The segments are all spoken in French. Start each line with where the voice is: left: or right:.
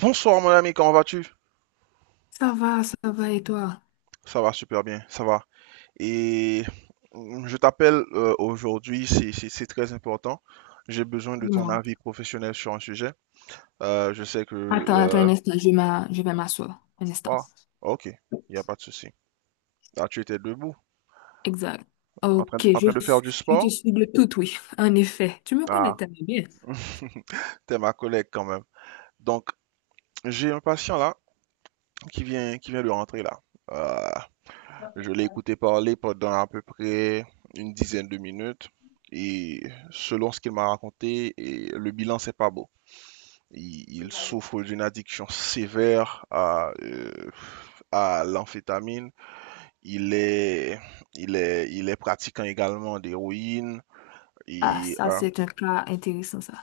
right: Bonsoir mon ami, comment vas-tu?
left: Ça va, et toi?
right: Ça va super bien, ça va. Et je t'appelle aujourd'hui, c'est très important. J'ai besoin de ton
left: Dis-moi.
right: avis professionnel sur un sujet. Je sais que.
left: Attends, attends un instant, je vais m'asseoir. Un instant.
right: Ah, ok, il n'y a pas de souci. Ah, tu étais debout,
left: Exact.
right: en train,
left: Ok,
right: en
left: je,
right: train de faire du
left: je te
right: sport?
left: suis de tout, oui. En effet, tu me connais
right: Ah,
left: tellement bien.
right: t'es ma collègue quand même. Donc, j'ai un patient là qui vient de rentrer là. Euh, Je l'ai écouté parler pendant à peu près une dizaine de minutes et selon ce qu'il m'a raconté, et le bilan c'est pas beau. Il souffre d'une addiction sévère à l'amphétamine. Il est, il est pratiquant également d'héroïne
left: Ah,
right: et
left: ça, c'est un cas intéressant, ça.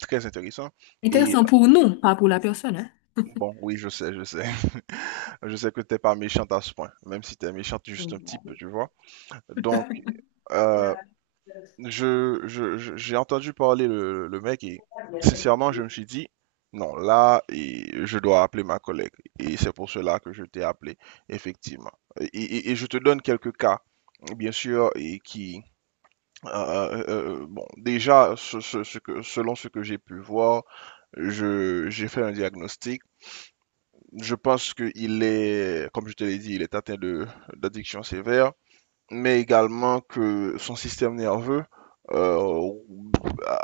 right: très intéressant. Et
left: Intéressant pour nous, pas pour la personne, hein?
right: bon, oui, je sais, je sais. Je sais que t'es pas méchante à ce point, même si t'es méchante
left: Je
right: juste un petit
left: vois.
right: peu, tu vois. Donc, euh, j'ai entendu parler le mec et sincèrement, je me suis dit, non, là, et je dois appeler ma collègue. Et c'est pour cela que je t'ai appelé, effectivement. Et je te donne quelques cas, bien sûr, et qui, euh, euh, bon, déjà, ce que, selon ce que j'ai pu voir, j'ai fait un diagnostic. Je pense qu'il est, comme je te l'ai dit, il est atteint de, d'addiction sévère mais également que son système nerveux euh,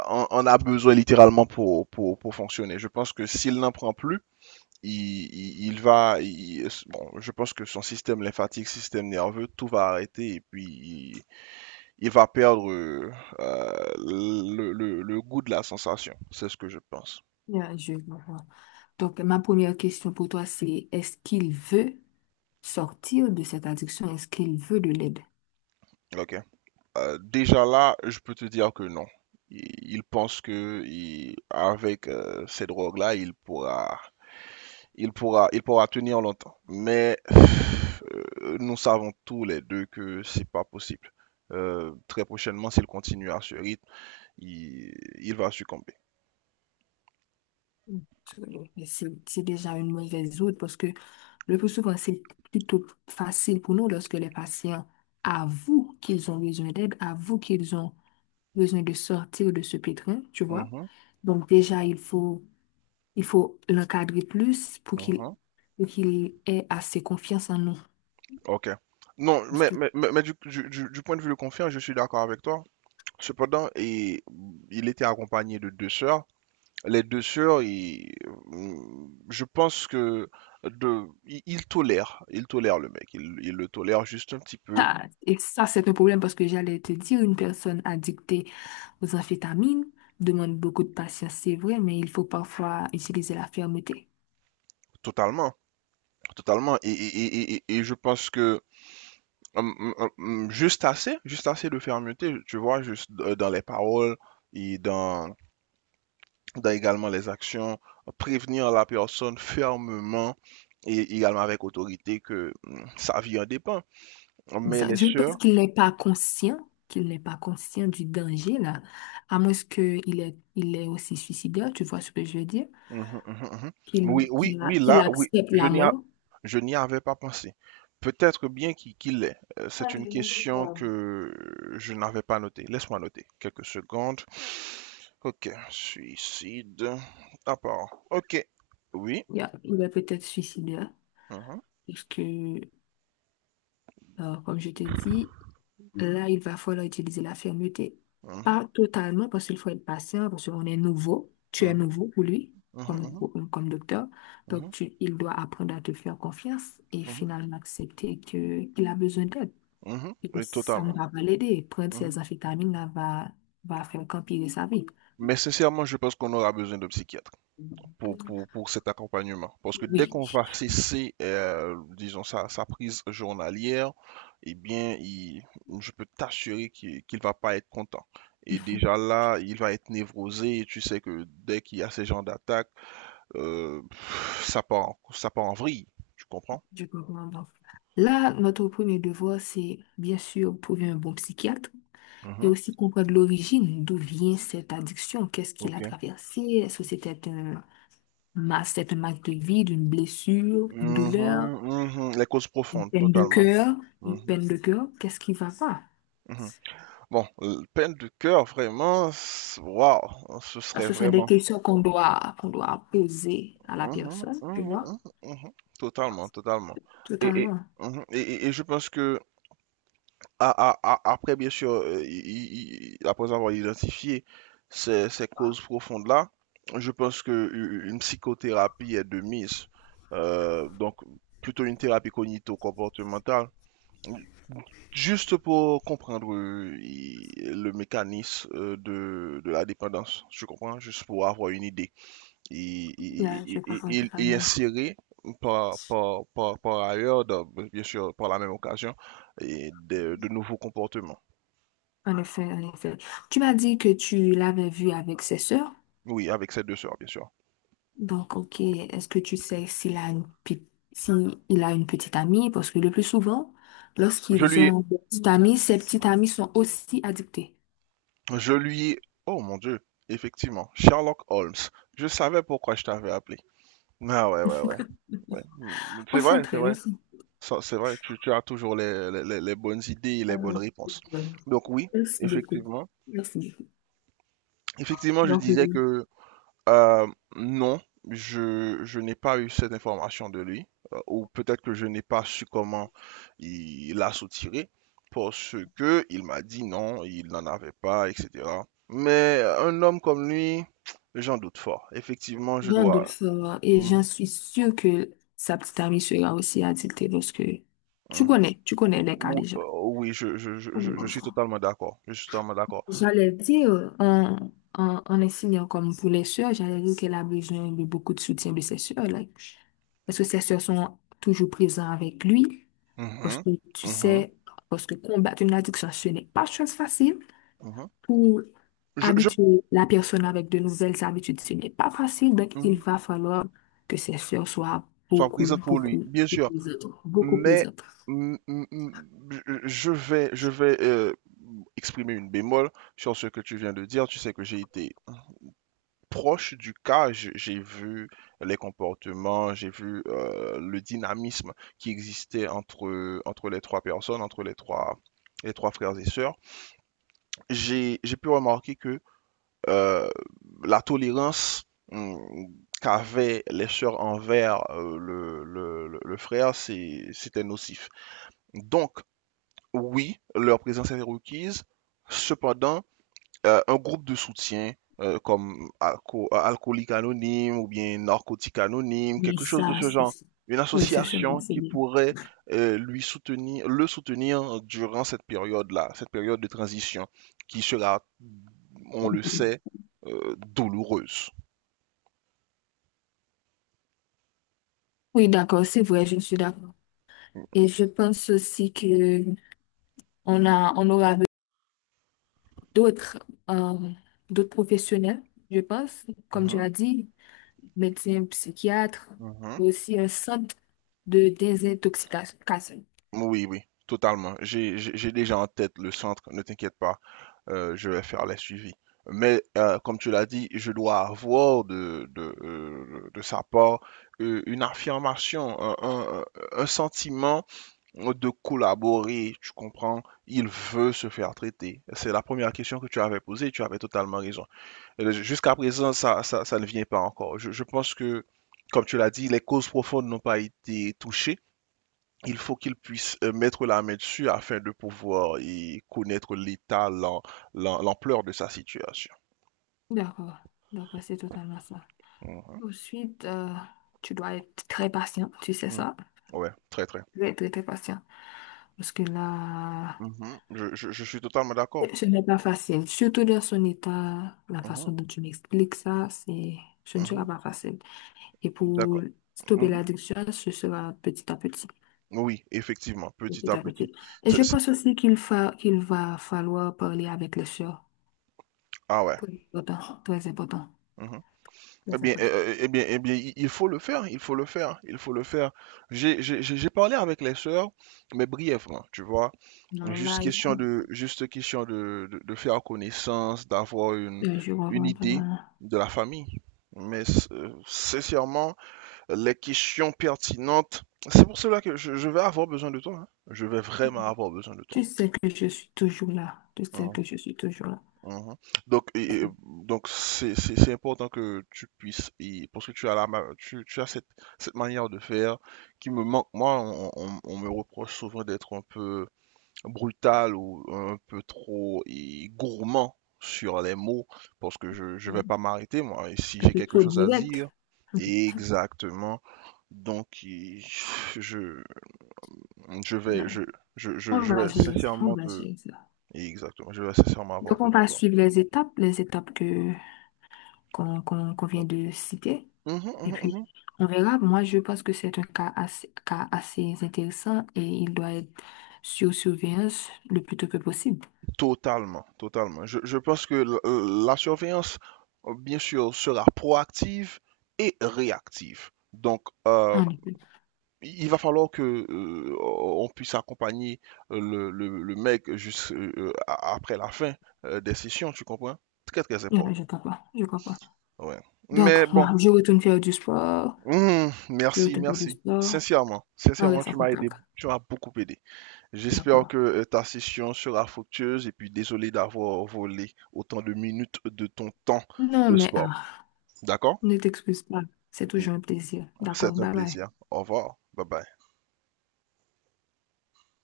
right: en a besoin littéralement pour fonctionner. Je pense que s'il n'en prend plus, bon, je pense que son système lymphatique, système nerveux, tout va arrêter et puis il va perdre le goût de la sensation. C'est ce que je pense.
left: Bien, je vois. Donc, ma première question pour toi, c'est est-ce qu'il veut sortir de cette addiction? Est-ce qu'il veut de l'aide?
right: Ok. Déjà là, je peux te dire que non. Il pense que avec ces drogues-là, il pourra tenir longtemps. Mais nous savons tous les deux que c'est pas possible. Très prochainement, s'il continue à ce rythme, il, il va succomber.
left: Absolument. Mais c'est déjà une mauvaise route parce que le plus souvent, c'est plutôt facile pour nous lorsque les patients avouent qu'ils ont besoin d'aide, avouent qu'ils ont besoin de sortir de ce pétrin, tu vois.
right: Mhm,
left: Donc déjà, il faut l'encadrer plus pour qu'il
right: mhm.
left: pour qu'il ait assez confiance en nous.
right: Ok. Non,
left: Parce
right: mais,
left: que,
right: mais, mais, mais du point de vue de confirme, je suis d'accord avec toi. Cependant, et, il était accompagné de deux sœurs. Les deux sœurs, je pense que de, ils, ils tolèrent le mec. Ils le tolèrent juste un petit peu,
left: ah, et ça, c'est un problème parce que j'allais te dire, une personne addictée aux amphétamines demande beaucoup de patience, c'est vrai, mais il faut parfois utiliser la fermeté.
right: totalement. Totalement. Et je pense que juste assez de fermeté, tu vois, dans les paroles et dans également les actions, prévenir la personne fermement et également avec autorité que sa vie en dépend. Mais
left: Exact.
right: les
left: Je pense
right: sœurs,
left: qu'il n'est pas conscient du danger, là, à moins qu'il est, il est aussi suicidaire, tu vois ce que je veux dire,
right: mhm, mhm, mhm. Oui,
left: qu'il
right: oui,
left: qu'il a-
right: oui,
left: qu'il
right: là, oui,
left: accepte la mort.
right: je n'y avais pas pensé. Peut-être bien qu'il l'est. C'est
left: Ouais.
right: une question que je n'avais pas notée. Laisse-moi noter quelques secondes. Ok, suicide. À part. Ok, oui.
left: Yeah, il est peut-être suicidaire.
right: Mhm,
left: Puisque, comme je te dis, là, il va falloir utiliser la fermeté.
right: mhm,
left: Pas totalement, parce qu'il faut être patient, parce qu'on est nouveau. Tu es
right: mhm,
left: nouveau pour lui,
right: mhm,
left: comme,
right: mhm,
left: comme docteur. Donc,
right: mhm,
left: il doit apprendre à te faire confiance et
right: mhm,
left: finalement accepter que, qu'il a besoin d'aide.
right: mhm, mhm.
left: Et que
right: Oui,
left: ça ne
right: totalement.
left: va pas l'aider. Prendre
right: Mhm.
left: ses amphétamines là, va faire qu'empirer sa vie.
right: Mais sincèrement, je pense qu'on aura besoin de psychiatre pour cet accompagnement. Parce que dès
left: Oui,
right: qu'on va cesser, disons, sa prise journalière, eh bien, je peux t'assurer qu'il qu'il va pas être content. Et déjà là, il va être névrosé. Et tu sais que dès qu'il y a ces genres d'attaques, pff, ça part, ça part en vrille, tu comprends?
left: je comprends. Donc, là, notre premier devoir, c'est bien sûr trouver un bon psychiatre et
right: Mhm.
left: aussi comprendre l'origine, d'où vient cette addiction, qu'est-ce qu'il a
right: Ok.
left: traversé, est-ce que c'est un manque de vie, une blessure, une douleur,
right: Mhm, mhm, les causes
left: une
right: profondes,
left: peine de
right: totalement.
left: cœur, une
right: Mhm,
left: peine de cœur, qu'est-ce qui va pas?
right: mhm. Bon, peine de cœur, vraiment, waouh, ce
left: Ah,
right: serait
left: ce sont des
right: vraiment.
left: questions qu'on doit poser à la
right: Mhm,
left: personne, tu
right: mhm,
left: vois,
right: mhm, mhm. Totalement, totalement. Et, et,
left: totalement.
right: mhm, et, et- et je pense que après, bien sûr, après avoir identifié ces causes profondes-là, je pense qu'une psychothérapie est de mise. Donc, plutôt une thérapie cognito-comportementale, juste pour comprendre le mécanisme de la dépendance, je comprends, juste pour avoir une idée et,
left: Là,
right: et-
left: je
right: et-
left: comprends
right: et- et et
left: totalement.
right: insérer par ailleurs, bien sûr, par la même occasion, et de nouveaux comportements.
left: En effet, en effet. Tu m'as dit que tu l'avais vu avec ses sœurs.
right: Oui, avec ses deux sœurs, bien sûr.
left: Donc, ok, est-ce que tu sais s'il a une, pe- si il a une petite amie? Parce que le plus souvent,
right: Je
left: lorsqu'ils
right: lui,
left: ont une petite amie, ces petites amies sont aussi addictées.
right: je lui, oh mon Dieu, effectivement, Sherlock Holmes. Je savais pourquoi je t'avais appelé. Ah ouais, ouais, ouais, ouais.
left: On
right: C'est vrai, c'est
left: s'entraide, on
right: vrai.
left: s'entraide.
right: Ça, c'est vrai, tu as toujours les bonnes idées et les bonnes réponses. Donc oui,
left: Merci beaucoup.
right: effectivement.
left: Merci beaucoup.
right: Effectivement, je
left: Donc, oui,
right: disais que Euh, non, je n'ai pas eu cette information de lui, ou peut-être que je n'ai pas su comment il l'a soutiré, parce que il m'a dit non, il n'en avait pas, etc. Mais un homme comme lui, j'en doute fort. Effectivement, je
left: j'ai hâte de
right: dois.
left: le et j'en
right: Mhm,
left: suis sûre que sa petite amie sera aussi addictée parce que tu
right: mhm.
left: connais, tu connais les cas déjà.
right: Oui, je, je, je,
left: On est
right: je- je
left: dans
right: suis
left: ça.
right: totalement d'accord. Je suis totalement d'accord.
left: J'allais dire, en enseignant comme pour les sœurs, j'allais dire qu'elle a besoin de beaucoup de soutien de ses sœurs, là. Parce que ses sœurs sont toujours présentes avec lui. Parce
right: Mhm,
left: que tu
right: mhm,
left: sais, parce que combattre une addiction, ce n'est pas chose facile.
right: mhm.
left: Pour
right: Je, je,
left: habituer la personne avec de nouvelles habitudes, ce n'est pas facile. Donc, il
right: mhm.
left: va falloir que ses sœurs soient
right: Sois
left: beaucoup,
right: présente pour lui,
left: beaucoup,
right: bien
left: beaucoup
right: sûr.
left: présentes. Beaucoup
right: Mais
left: présentes.
right: je vais exprimer une bémol sur ce que tu viens de dire. Tu sais que j'ai été proche du cas, j'ai vu les comportements, j'ai vu le dynamisme qui existait entre les trois personnes, entre les trois frères et sœurs. J'ai pu remarquer que euh, la tolérance mm, qu'avaient les sœurs envers le frère, c'était nocif. Donc, oui, leur présence est requise. Cependant, un groupe de soutien comme alcoolique anonyme ou bien narcotique anonyme,
left: Mais
right: quelque chose de
left: ça,
right: ce genre,
left: c'est.
right: une
left: Oui, ce sera,
right: association
left: c'est
right: qui
left: bien.
right: pourrait le soutenir durant cette période-là, cette période de transition qui sera, on le sait, douloureuse.
left: Oui, d'accord, c'est vrai, je suis d'accord. Et je pense aussi que on aura d'autres euh, d'autres professionnels, je pense, comme tu
right: Mhm,
left: as dit, médecins, psychiatres,
right: mhm.
left: mais aussi un centre de désintoxication.
right: Oui, oui, totalement. J'ai déjà en tête le centre, ne t'inquiète pas. Je vais faire les suivis. Mais comme tu l'as dit, je dois avoir de sa part une affirmation, un sentiment de collaborer, tu comprends? Il veut se faire traiter. C'est la première question que tu avais posée, tu avais totalement raison. Jusqu'à présent, ça ne vient pas encore. Je pense que, comme tu l'as dit, les causes profondes n'ont pas été touchées. Il faut qu'ils puissent mettre la main dessus afin de pouvoir y connaître l'état, l'ampleur de sa situation.
left: D'accord, d'accord, c'est totalement ça.
right: Mhm.
left: Ensuite, tu dois être très patient, tu sais
right: Mhm.
left: ça?
right: Ouais, très très.
left: Très, très, très patient. Parce que là,
right: Mhm. Je suis totalement d'accord.
left: ce n'est pas facile. Surtout dans son état, la
right: Mhm.
left: façon dont tu m'expliques ça, ce ne sera
right: Mhm.
left: pas facile. Et pour
right: D'accord.
left: stopper
right: Mhm.
left: l'addiction, ce sera petit à petit.
right: Oui, effectivement, petit
left: Petit
right: à
left: à
right: petit.
left: petit. Et je
right: C'est- c'est-
left: pense aussi qu'il va falloir parler avec les sœurs.
right: Ah ouais.
left: Très important. Très important.
right: Mhm. Eh
left: Très
right: bien,
left: important.
right: eh eh bien, il faut le faire, il faut le faire, il faut le faire. J'ai parlé avec les sœurs, mais brièvement, tu vois.
left: Non, mais
right: Juste
left: là, il
right: question de faire connaissance, d'avoir une,
left: Je
right: une
left: reviens pas
right: idée
left: vraiment.
right: de la famille. Mais sincèrement, les questions pertinentes, c'est pour cela que je vais avoir besoin de toi. Hein. Je vais vraiment avoir besoin de toi.
left: Tu sais que je suis toujours là. Tu sais que
right: Hein.
left: je suis toujours là.
right: Mhm. Donc, donc c'est important que tu puisses, et, parce que tu as, la, ma- tu as cette manière de faire qui me manque. Moi, on me reproche souvent d'être un peu brutal ou un peu trop et, gourmand sur les mots, parce que je ne vais
left: Mm.
right: pas m'arrêter, moi. Et si
left: Un
right: j'ai
left: peu
right: quelque
left: trop
right: chose à
left: direct.
right: dire, exactement. Donc, je, je vais,
left: Voilà.
right: je, je, je,
left: On
right: je
left: va
right: vais
left: gérer ça. On
right: sincèrement
left: va
right: te.
left: gérer ça.
right: Exactement, je vais sincèrement avoir
left: Donc, on
right: besoin de
left: va
right: toi.
left: suivre les étapes qu'on vient de citer.
right: Mhm,
left: Et
right: mhm,
left: puis,
right: mhm.
left: on verra. Moi, je pense que c'est un cas assez intéressant et il doit être sur surveillance le plus tôt que possible.
right: Totalement, totalement. Je pense que la surveillance, bien sûr, sera proactive et réactive. Donc,
left: En effet.
right: il va falloir que on puisse accompagner le mec juste après la fin des sessions, tu comprends? Très, très
left: Non,
right: important.
left: je crois pas. Je crois pas.
right: Ouais.
left: Donc,
right: Mais bon,
left: moi, je retourne faire du sport. Je
right: merci,
left: retourne faire du
right: merci.
left: sport.
right: Sincèrement,
left: On
right: sincèrement,
left: reste en
right: tu m'as
left: contact.
right: aidé, tu m'as beaucoup aidé. J'espère que
left: D'accord.
right: ta session sera fructueuse et puis désolé d'avoir volé autant de minutes de ton temps
left: Non,
right: de
left: mais
right: sport.
left: ah,
right: D'accord?
left: ne t'excuse pas. C'est toujours un plaisir. D'accord.
right: C'est un
left: Bye bye.
right: plaisir. Au revoir. Bye bye.